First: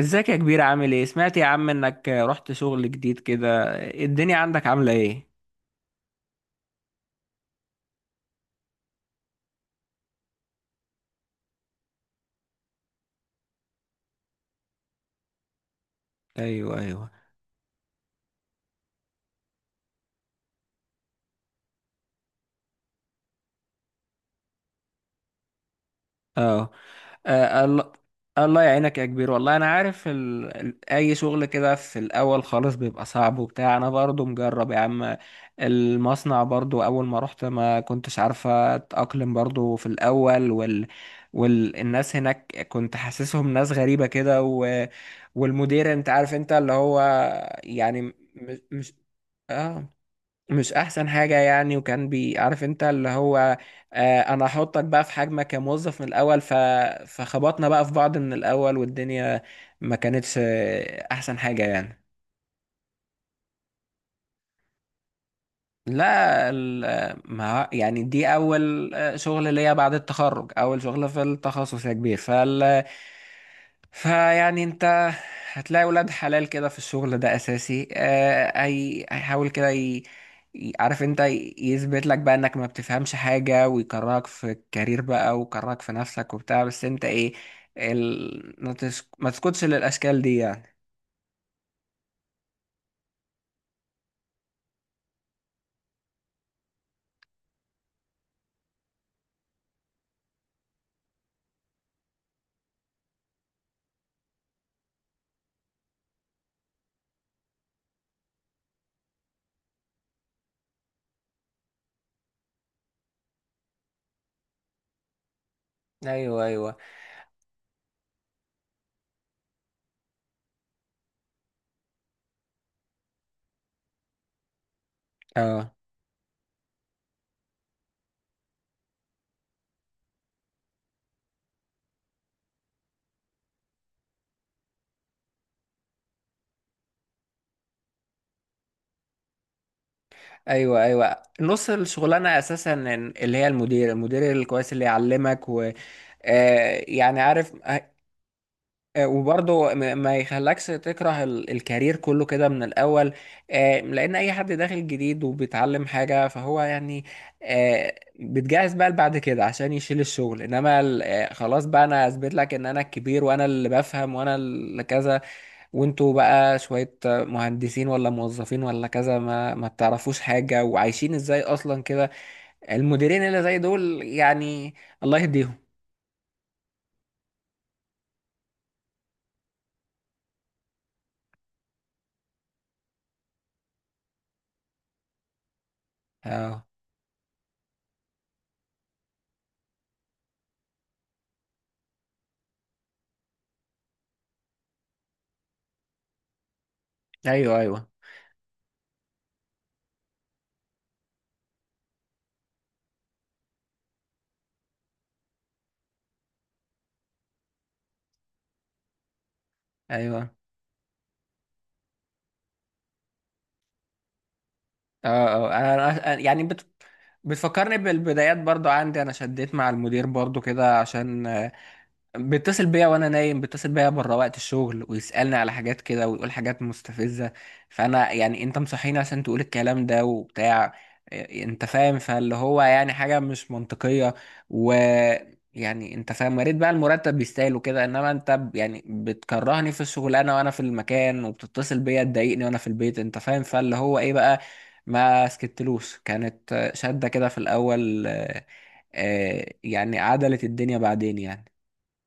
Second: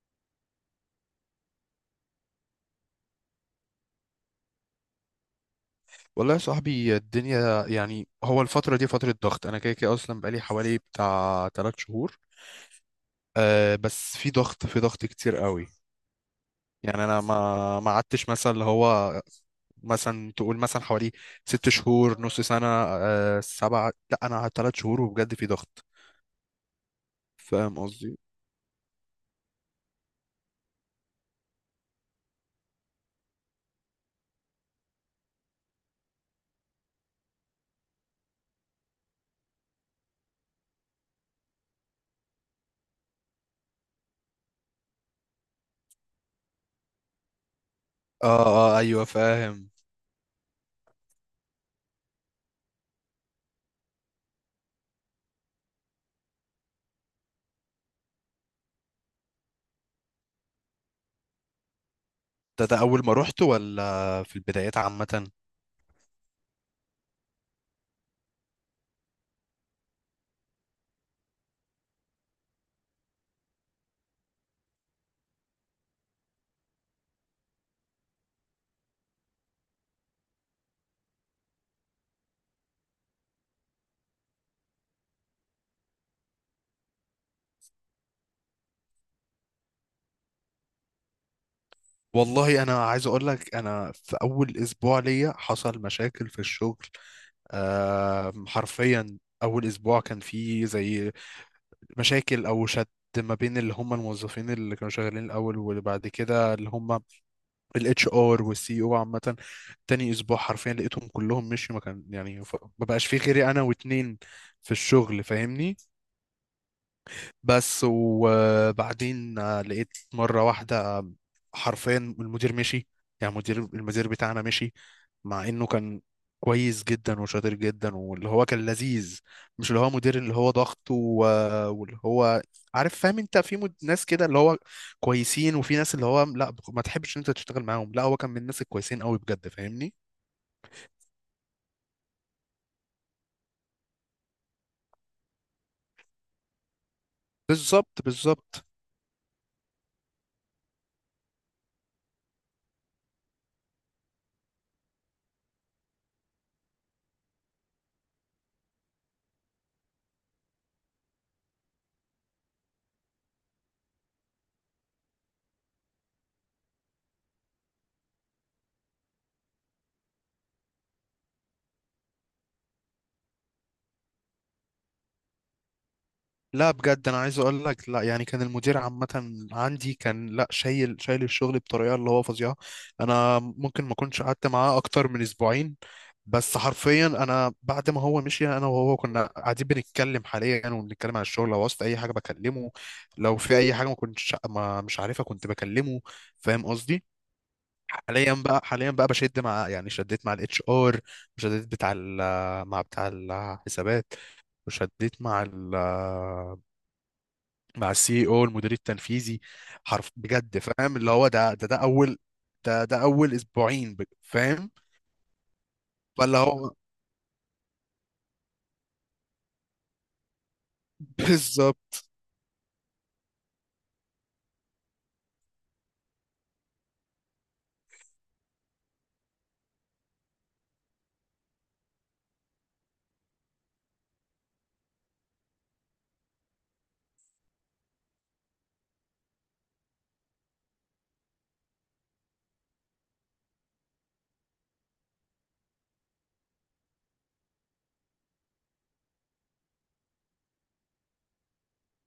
ازيك يا كبير عامل ايه؟ سمعت يا عم انك رحت شغل جديد كده. الدنيا عندك عاملة ايه؟ والله يا صاحبي، الدنيا يعني هو الفترة دي فترة ضغط. أنا كده كده أصلا بقالي حوالي بتاع 3 شهور. بس في ضغط كتير قوي. ايوه، يعني ايوه، أنا ما قعدتش مثلا اللي هو، مثلا تقول مثلا حوالي 6 شهور، نص سنة، سبعة، لا أنا قعدت 3 شهور وبجد في ضغط. اه، فاهم الله. قصدي؟ الله يعينك يا كبير، والله انا عارف اي شغل كده في الاول خالص بيبقى صعب وبتاع، انا برضو مجرب يا عم. المصنع برضو اول ما رحت ما كنتش عارفة اتأقلم برضو في الاول والناس هناك كنت حاسسهم ناس غريبة كده والمدير انت عارف انت اللي هو يعني آه، آه، مش، أيوه فاهم. اه، مش احسن حاجة يعني، وكان بيعرف انت اللي هو، آه، انا هحطك بقى في حجمك كموظف من الاول، فخبطنا بقى في بعض من الاول، والدنيا ما كانتش احسن حاجة يعني. ده أول ما رحت ولا في البدايات عامة؟ لا ال- ما يعني دي اول شغل ليا بعد التخرج، اول شغل في التخصص يا كبير، فال فيعني انت هتلاقي ولاد حلال كده في الشغل ده اساسي، هي هيحاول كده عارف انت يثبت لك بقى انك ما بتفهمش حاجة، ويكرهك في الكارير بقى، ويكرهك في نفسك وبتاع. بس انت ايه، ال... ما تسك- ما تسكتش للاشكال دي يعني. والله أنا عايز أقول لك، أنا في أول أسبوع ليا حصل مشاكل في الشغل. حرفيا اول اسبوع كان فيه زي مشاكل او شد ما بين اللي هم الموظفين اللي كانوا شغالين الاول، وبعد كده اللي هم الاتش ار والسي او عامه. تاني اسبوع حرفيا لقيتهم كلهم مشيوا، ما كان يعني ما بقاش فيه غيري انا واتنين في الشغل. فاهمني؟ ايوه، ايوه، بس وبعدين لقيت مرة واحدة حرفيا المدير مشي. يعني المدير بتاعنا مشي مع انه اه. كان كويس جدا وشاطر جدا واللي هو كان لذيذ. مش اللي هو مدير اللي هو ضغط واللي هو عارف فاهم انت، في ناس كده اللي هو كويسين، وفي ناس اللي هو لا ما تحبش انت تشتغل معاهم. لا هو كان من الناس الكويسين قوي بجد. فاهمني؟ ايوه، ايوه، نص الشغلانه اساسا اللي هي المدير، الكويس اللي يعلمك، و يعني عارف، بالظبط، بالظبط. وبرضه ما يخلكش تكره الكارير كله كده من الاول، لان اي حد داخل جديد وبيتعلم حاجه فهو يعني آه، بتجهز بقى بعد كده عشان يشيل الشغل. انما خلاص بقى، انا اثبت لك ان انا الكبير، وانا اللي بفهم، وانا اللي كذا، وانتوا بقى شوية مهندسين ولا موظفين ولا كذا ما بتعرفوش حاجة، وعايشين ازاي اصلا كده. المديرين اللي زي دول يعني الله يهديهم. لا بجد، انا عايز اقول لك، لا يعني كان المدير عامه عندي كان لا شايل شايل الشغل بطريقه اللي هو فظيعه. انا ممكن ما كنتش قعدت معاه اكتر من اسبوعين. بس اه، حرفيا انا بعد ما هو مشي، انا وهو كنا قاعدين بنتكلم حاليا وبنتكلم عن الشغل. لو وصلت اي حاجه بكلمه، لو في اي حاجه ما كنتش ما مش عارفها كنت بكلمه. فاهم قصدي؟ ايوه، ايوه، حاليا بقى بشد مع، يعني شديت مع الاتش ار، وشديت مع بتاع الحسابات، وشديت مع السي او المدير التنفيذي. ايوه، بجد فاهم اللي هو، ده اول، ده اول اسبوعين فاهم. اه، اه، فاللي يعني هو بتفكرني بالبدايات. برضو عندي انا شديت مع المدير برضو كده، عشان بالظبط. بيتصل بيا وانا نايم، بيتصل بيا بره وقت الشغل ويسألني على حاجات كده، ويقول حاجات مستفزة. فانا يعني انت مصحيني عشان تقول الكلام ده وبتاع إيه، انت فاهم؟ فاللي هو يعني حاجة مش منطقية. و يعني انت فاهم، يا ريت بقى المرتب يستاهل وكده، انما انت يعني بتكرهني في الشغلانة وانا في المكان، وبتتصل بيا تضايقني وانا في البيت، انت فاهم؟ فاللي هو ايه بقى، ما سكتلوش، كانت شدة كده في الاول يعني عدلت الدنيا بعدين يعني.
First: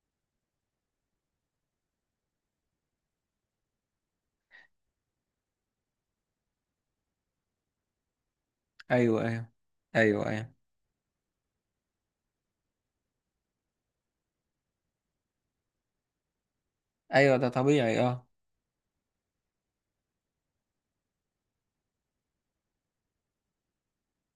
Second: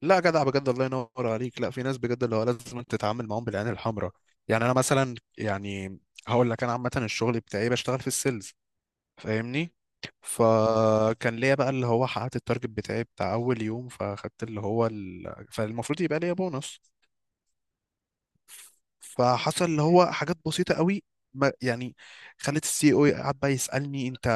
لا جدع بجد، الله ينور عليك. لا في ناس بجد اللي هو لازم تتعامل معاهم بالعين الحمراء. يعني انا مثلا، يعني هقول لك، انا عامه الشغل بتاعي بشتغل في السيلز. ايوه، ايوه، فاهمني؟ ايوه، ايوه، فكان ليا بقى اللي هو حققت التارجت بتاعي بتاع اول يوم، فاخدت اللي هو فالمفروض يبقى ليا بونص. ايوه، ده طبيعي، اه. فحصل اللي هو حاجات بسيطة قوي، ما يعني خلت السي او قعد بقى يسألني: انت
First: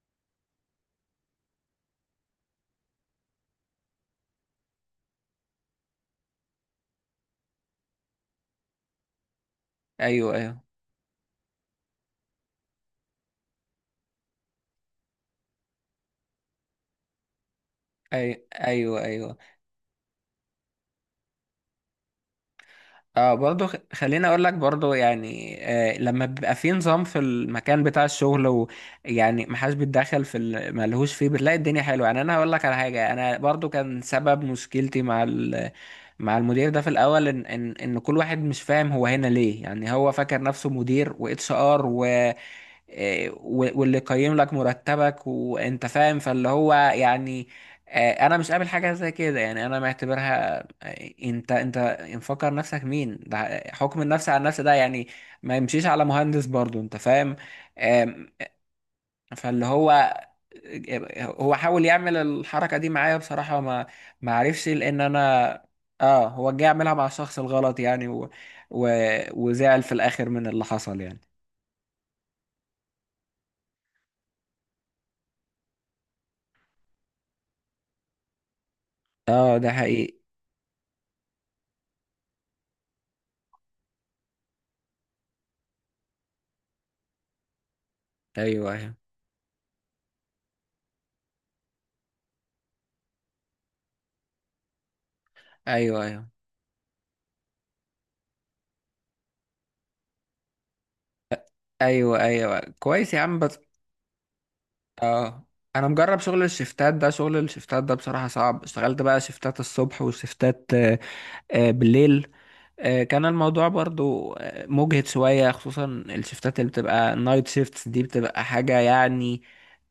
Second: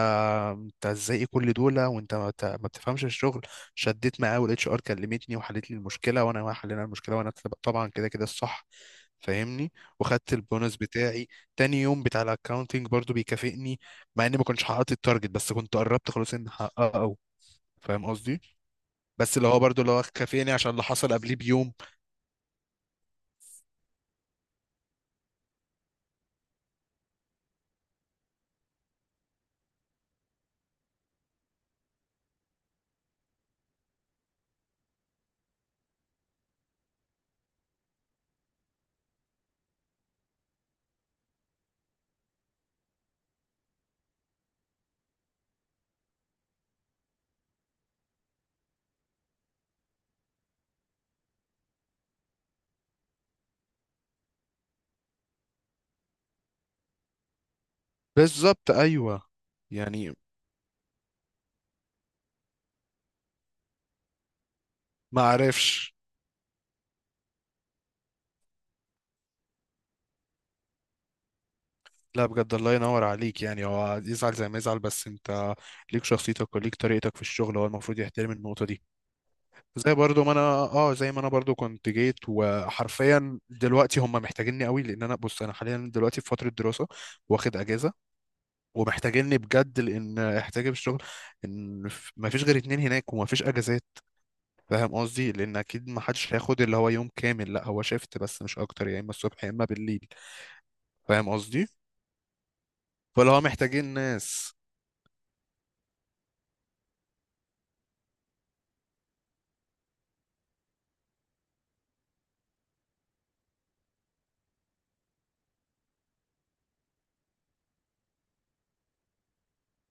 انت ازاي؟ إيه كل دول وانت ما بتفهمش الشغل؟ شديت معاه والاتش ار كلمتني وحلت لي المشكلة، وانا ما حلينا المشكلة، وانا طبعا كده كده الصح. فاهمني؟ وخدت ايوه، ايوه، البونص بتاعي. تاني يوم بتاع الاكاونتنج برضو بيكافئني، مع اني ما كنتش حققت التارجت، بس كنت قربت خلاص اني احققه. فاهم ايوه، قصدي؟ ايوه، بس ايوه، اللي هو برضو اللي هو كافئني عشان اللي حصل قبليه بيوم. اه، برضه خليني اقول لك برضه يعني، آه، لما بيبقى في نظام في المكان بتاع الشغل ويعني محدش بيتدخل في ملهوش فيه، بتلاقي الدنيا حلوه يعني. انا هقول لك على حاجه، انا برضه كان سبب مشكلتي مع مع المدير ده في الاول، ان كل واحد مش فاهم هو هنا ليه، يعني هو فاكر نفسه مدير واتش ار، واللي يقيم لك مرتبك، وانت فاهم؟ فاللي هو يعني، انا مش قابل حاجه زي كده يعني، انا معتبرها انت، مفكر نفسك مين ده؟ حكم النفس على النفس ده يعني ما يمشيش على مهندس برضو، انت فاهم؟ آم، بالظبط، ايوه. فاللي هو يعني هو حاول يعمل الحركه دي معايا بصراحه، ما عرفش لان انا ما عرفش. اه، هو جه يعملها مع الشخص الغلط يعني، و... وزعل في الاخر من اللي حصل يعني. لا بجد الله ينور عليك، يعني هو يزعل زي ما يزعل، بس انت ليك شخصيتك وليك طريقتك في الشغل، هو المفروض يحترم النقطة دي. اه، ده زي حقيقي. برضو ما انا اه زي ما انا برضو كنت جيت، وحرفيا دلوقتي هم محتاجيني قوي، لان انا بص انا حاليا دلوقتي في فترة دراسة، واخد اجازة. ايوه، ايوه، ومحتاجيني بجد، لان احتاجي في الشغل. ان ما فيش غير 2 هناك وما فيش اجازات. فاهم قصدي؟ لان اكيد ما ايوه، ايوه، حدش هياخد اللي هو يوم كامل، لا هو شيفت بس مش اكتر، يا اما الصبح يا اما بالليل. فاهم قصدي؟ ايوه، ايوه، كويس يا فاللي عم، هو بس محتاجين ناس. اه، انا مجرب شغل الشفتات ده. شغل الشفتات ده بصراحة صعب. اشتغلت بقى شفتات الصبح وشفتات بالليل. كان الموضوع برضو مجهد شوية، خصوصا الشفتات اللي بتبقى نايت شيفتس دي بتبقى حاجة يعني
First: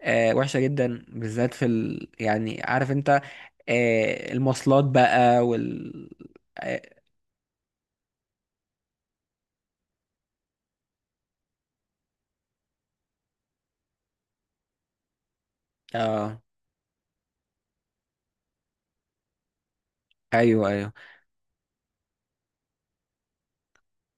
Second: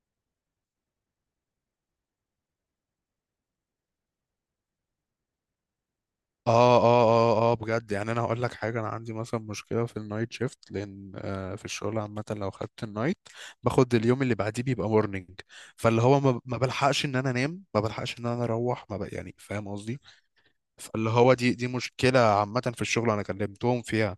وحشة جدا، بالذات في يعني عارف انت المواصلات بقى اه، اه، اه، اه، اه، بجد. يعني انا هقول لك حاجه، انا عندي مثلا مشكله في النايت شيفت، لان في الشغل عامه لو خدت النايت باخد اليوم اللي بعديه بيبقى مورنينج. فاللي هو آه، ما بلحقش ان انا انام، ما بلحقش ان انا اروح، ما بق يعني فاهم قصدي؟ ايوه، ايوه. فاللي هو دي مشكله عامه في الشغل انا كلمتهم فيها.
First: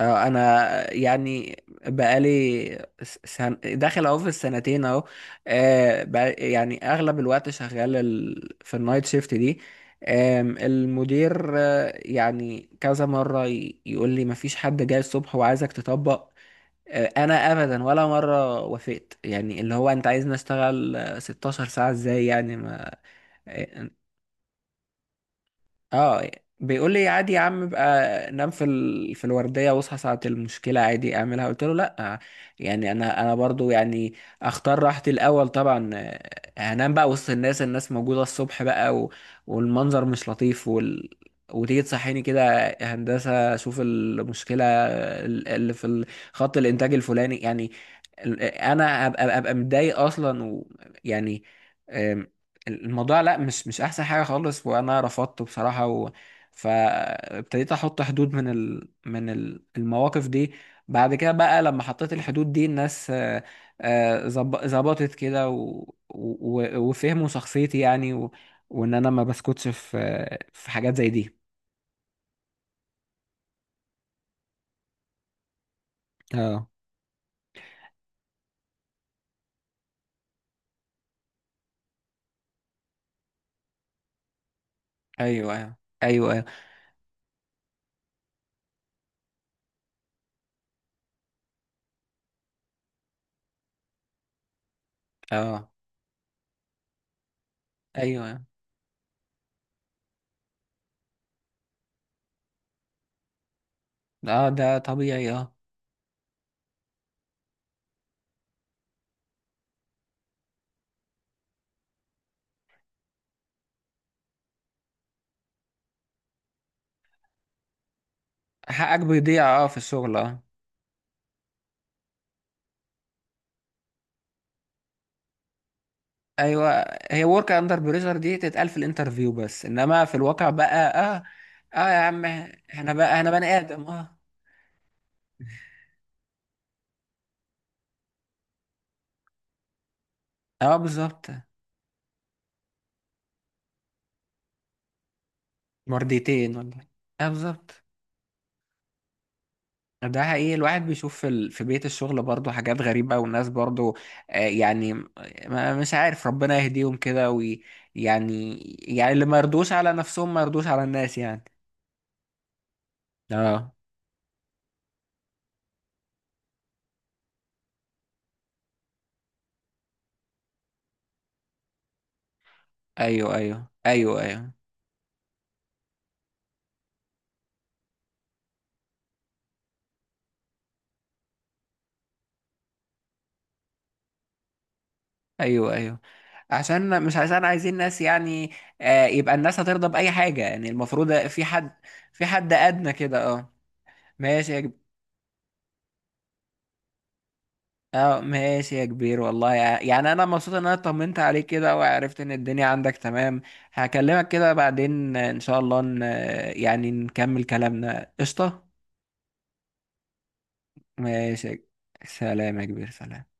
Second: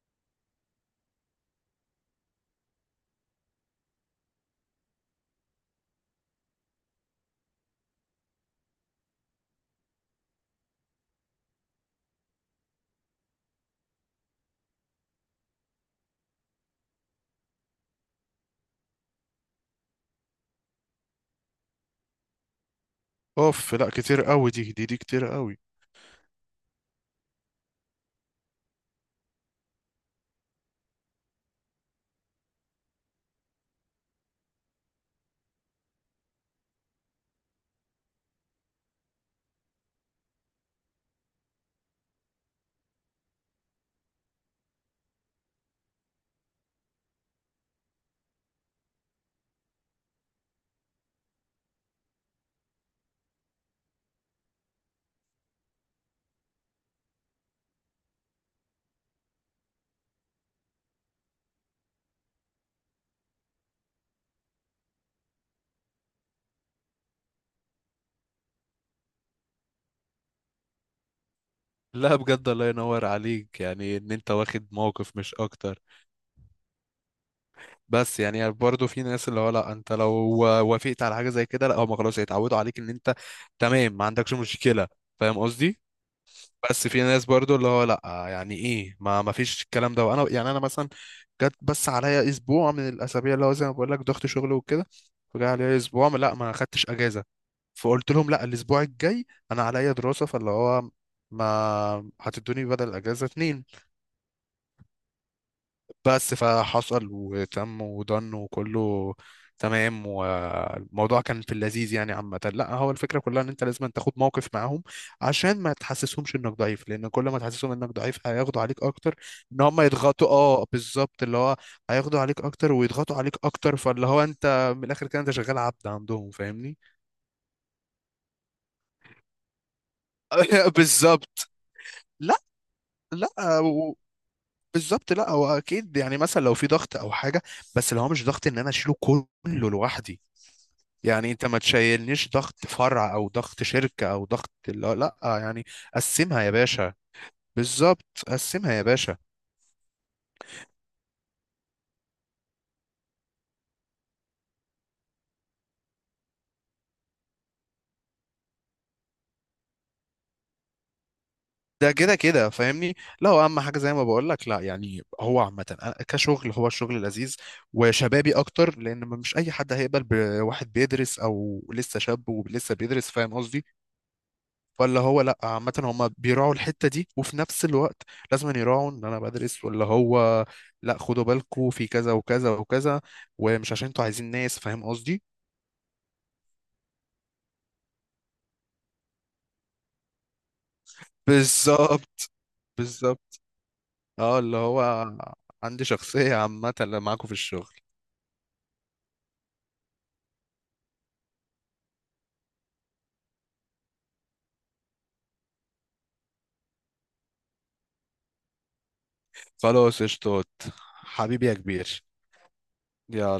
انا يعني بقالي داخل اهو في السنتين اهو، يعني اغلب الوقت شغال في النايت شيفت دي. آم، المدير يعني كذا مرة يقول لي مفيش حد جاي الصبح وعايزك تطبق، انا ابدا ولا مرة وافقت يعني. اللي هو انت عايزني اشتغل 16 ساعة ازاي يعني؟ ما اوف، آه، لا كتير قوي، دي كتير قوي. اه، بيقول لي عادي يا عم بقى نام في في الورديه واصحى ساعه المشكله عادي اعملها. قلت له لا، يعني انا برضو يعني اختار راحتي الاول طبعا. هنام بقى وسط الناس، الناس موجوده الصبح بقى، والمنظر مش لطيف، وتيجي تصحيني كده هندسه شوف المشكله اللي في خط الانتاج الفلاني يعني، انا ابقى متضايق اصلا. ويعني الموضوع لا، مش، مش احسن حاجه خالص، وانا رفضته بصراحه فابتديت احط حدود من المواقف دي. بعد كده بقى لما حطيت الحدود دي الناس ظبطت كده وفهموا شخصيتي يعني وان انا ما بسكتش في في حاجات زي دي. لا بجد الله ينور عليك، يعني ان انت واخد موقف مش اكتر. اه، بس يعني برضه في ناس اللي هو لا، انت لو وافقت على حاجه زي كده لا هم خلاص هيتعودوا عليك ان انت تمام ما عندكش مشكله. فاهم ايوه، ايوه، قصدي؟ ايوه، ايوه، بس في ناس برضه اللي هو لا، يعني ايه؟ ما فيش الكلام ده. وانا يعني انا مثلا جت بس عليا اسبوع من الاسابيع اللي هو زي ما بقول لك ضغط شغل وكده. فجاء اه، عليا اسبوع لا ما خدتش اجازه. فقلت لهم ايوه، لا، الاسبوع الجاي انا عليا دراسه، فاللي هو ما هتدوني بدل الاجازه 2. اه، ده طبيعي، اه. بس فحصل وتم ودن وكله تمام. والموضوع كان في اللذيذ يعني. عامة لا هو الفكرة كلها ان انت لازم أن تاخد موقف معاهم، عشان ما تحسسهمش انك ضعيف، لان كل ما تحسسهم انك ضعيف هياخدوا عليك حقك اكتر. بيضيع ان اه في هم الشغل، يضغطوا، اه، اه بالظبط، اللي هو هياخدوا عليك اكتر ويضغطوا عليك اكتر. فاللي هو انت من الاخر كده انت شغال عبد عندهم. فاهمني؟ ايوه. هي ورك اندر بريشر دي تتقال في الانترفيو بس، انما في الواقع بقى اه، بالظبط. اه يا عم، لا، احنا بقى احنا بني لا، ادم، اه، بالظبط. لا هو اكيد يعني مثلا لو في ضغط او حاجة، بس اللي هو مش ضغط ان انا اشيله كله لوحدي. اه، بالظبط. يعني انت ما تشيلنيش ضغط فرع، او ضغط شركة، او ضغط، لا، لا، يعني قسمها يا مرديتين والله، باشا. اه، بالظبط. بالظبط، قسمها يا باشا. ده حقيقي، الواحد بيشوف في في بيت الشغل برضه حاجات غريبة، والناس برضه يعني ما مش عارف، ربنا يهديهم كده يعني، يعني اللي ما يرضوش على نفسهم ما يرضوش على الناس يعني. ده كده كده فاهمني. لا هو اهم اه، حاجه زي ما بقول لك، لا يعني هو عامه أنا كشغل، هو الشغل لذيذ وشبابي اكتر، لان مش اي حد هيقبل بواحد بيدرس او لسه شاب ولسه بيدرس. ايوه، فاهم قصدي؟ ايوه، ايوه، ايوه، ولا هو لا، عامة هما بيراعوا الحتة دي وفي نفس الوقت لازم أن يراعوا ان انا بدرس، ولا هو لا، خدوا بالكوا في كذا وكذا وكذا، ومش عشان انتوا عايزين ناس. فاهم قصدي؟ ايوه، ايوه، عشان مش عشان عايزين ناس يعني، يبقى الناس هترضى بأي حاجة يعني. المفروض في حد، في بالظبط، حد أدنى كده، بالظبط. اه. اه ماشي اللي يا هو عندي شخصية عامة اللي معاكوا في الشغل. اه ماشي يا كبير، والله يعني انا مبسوط ان انا طمنت عليك كده، وعرفت ان الدنيا عندك تمام. هكلمك كده بعدين ان شاء الله يعني نكمل كلامنا. قشطة. خلاص قشطات. حبيبي ماشي يا يا ك-. كبير. سلام يا كبير، سلام. يلا.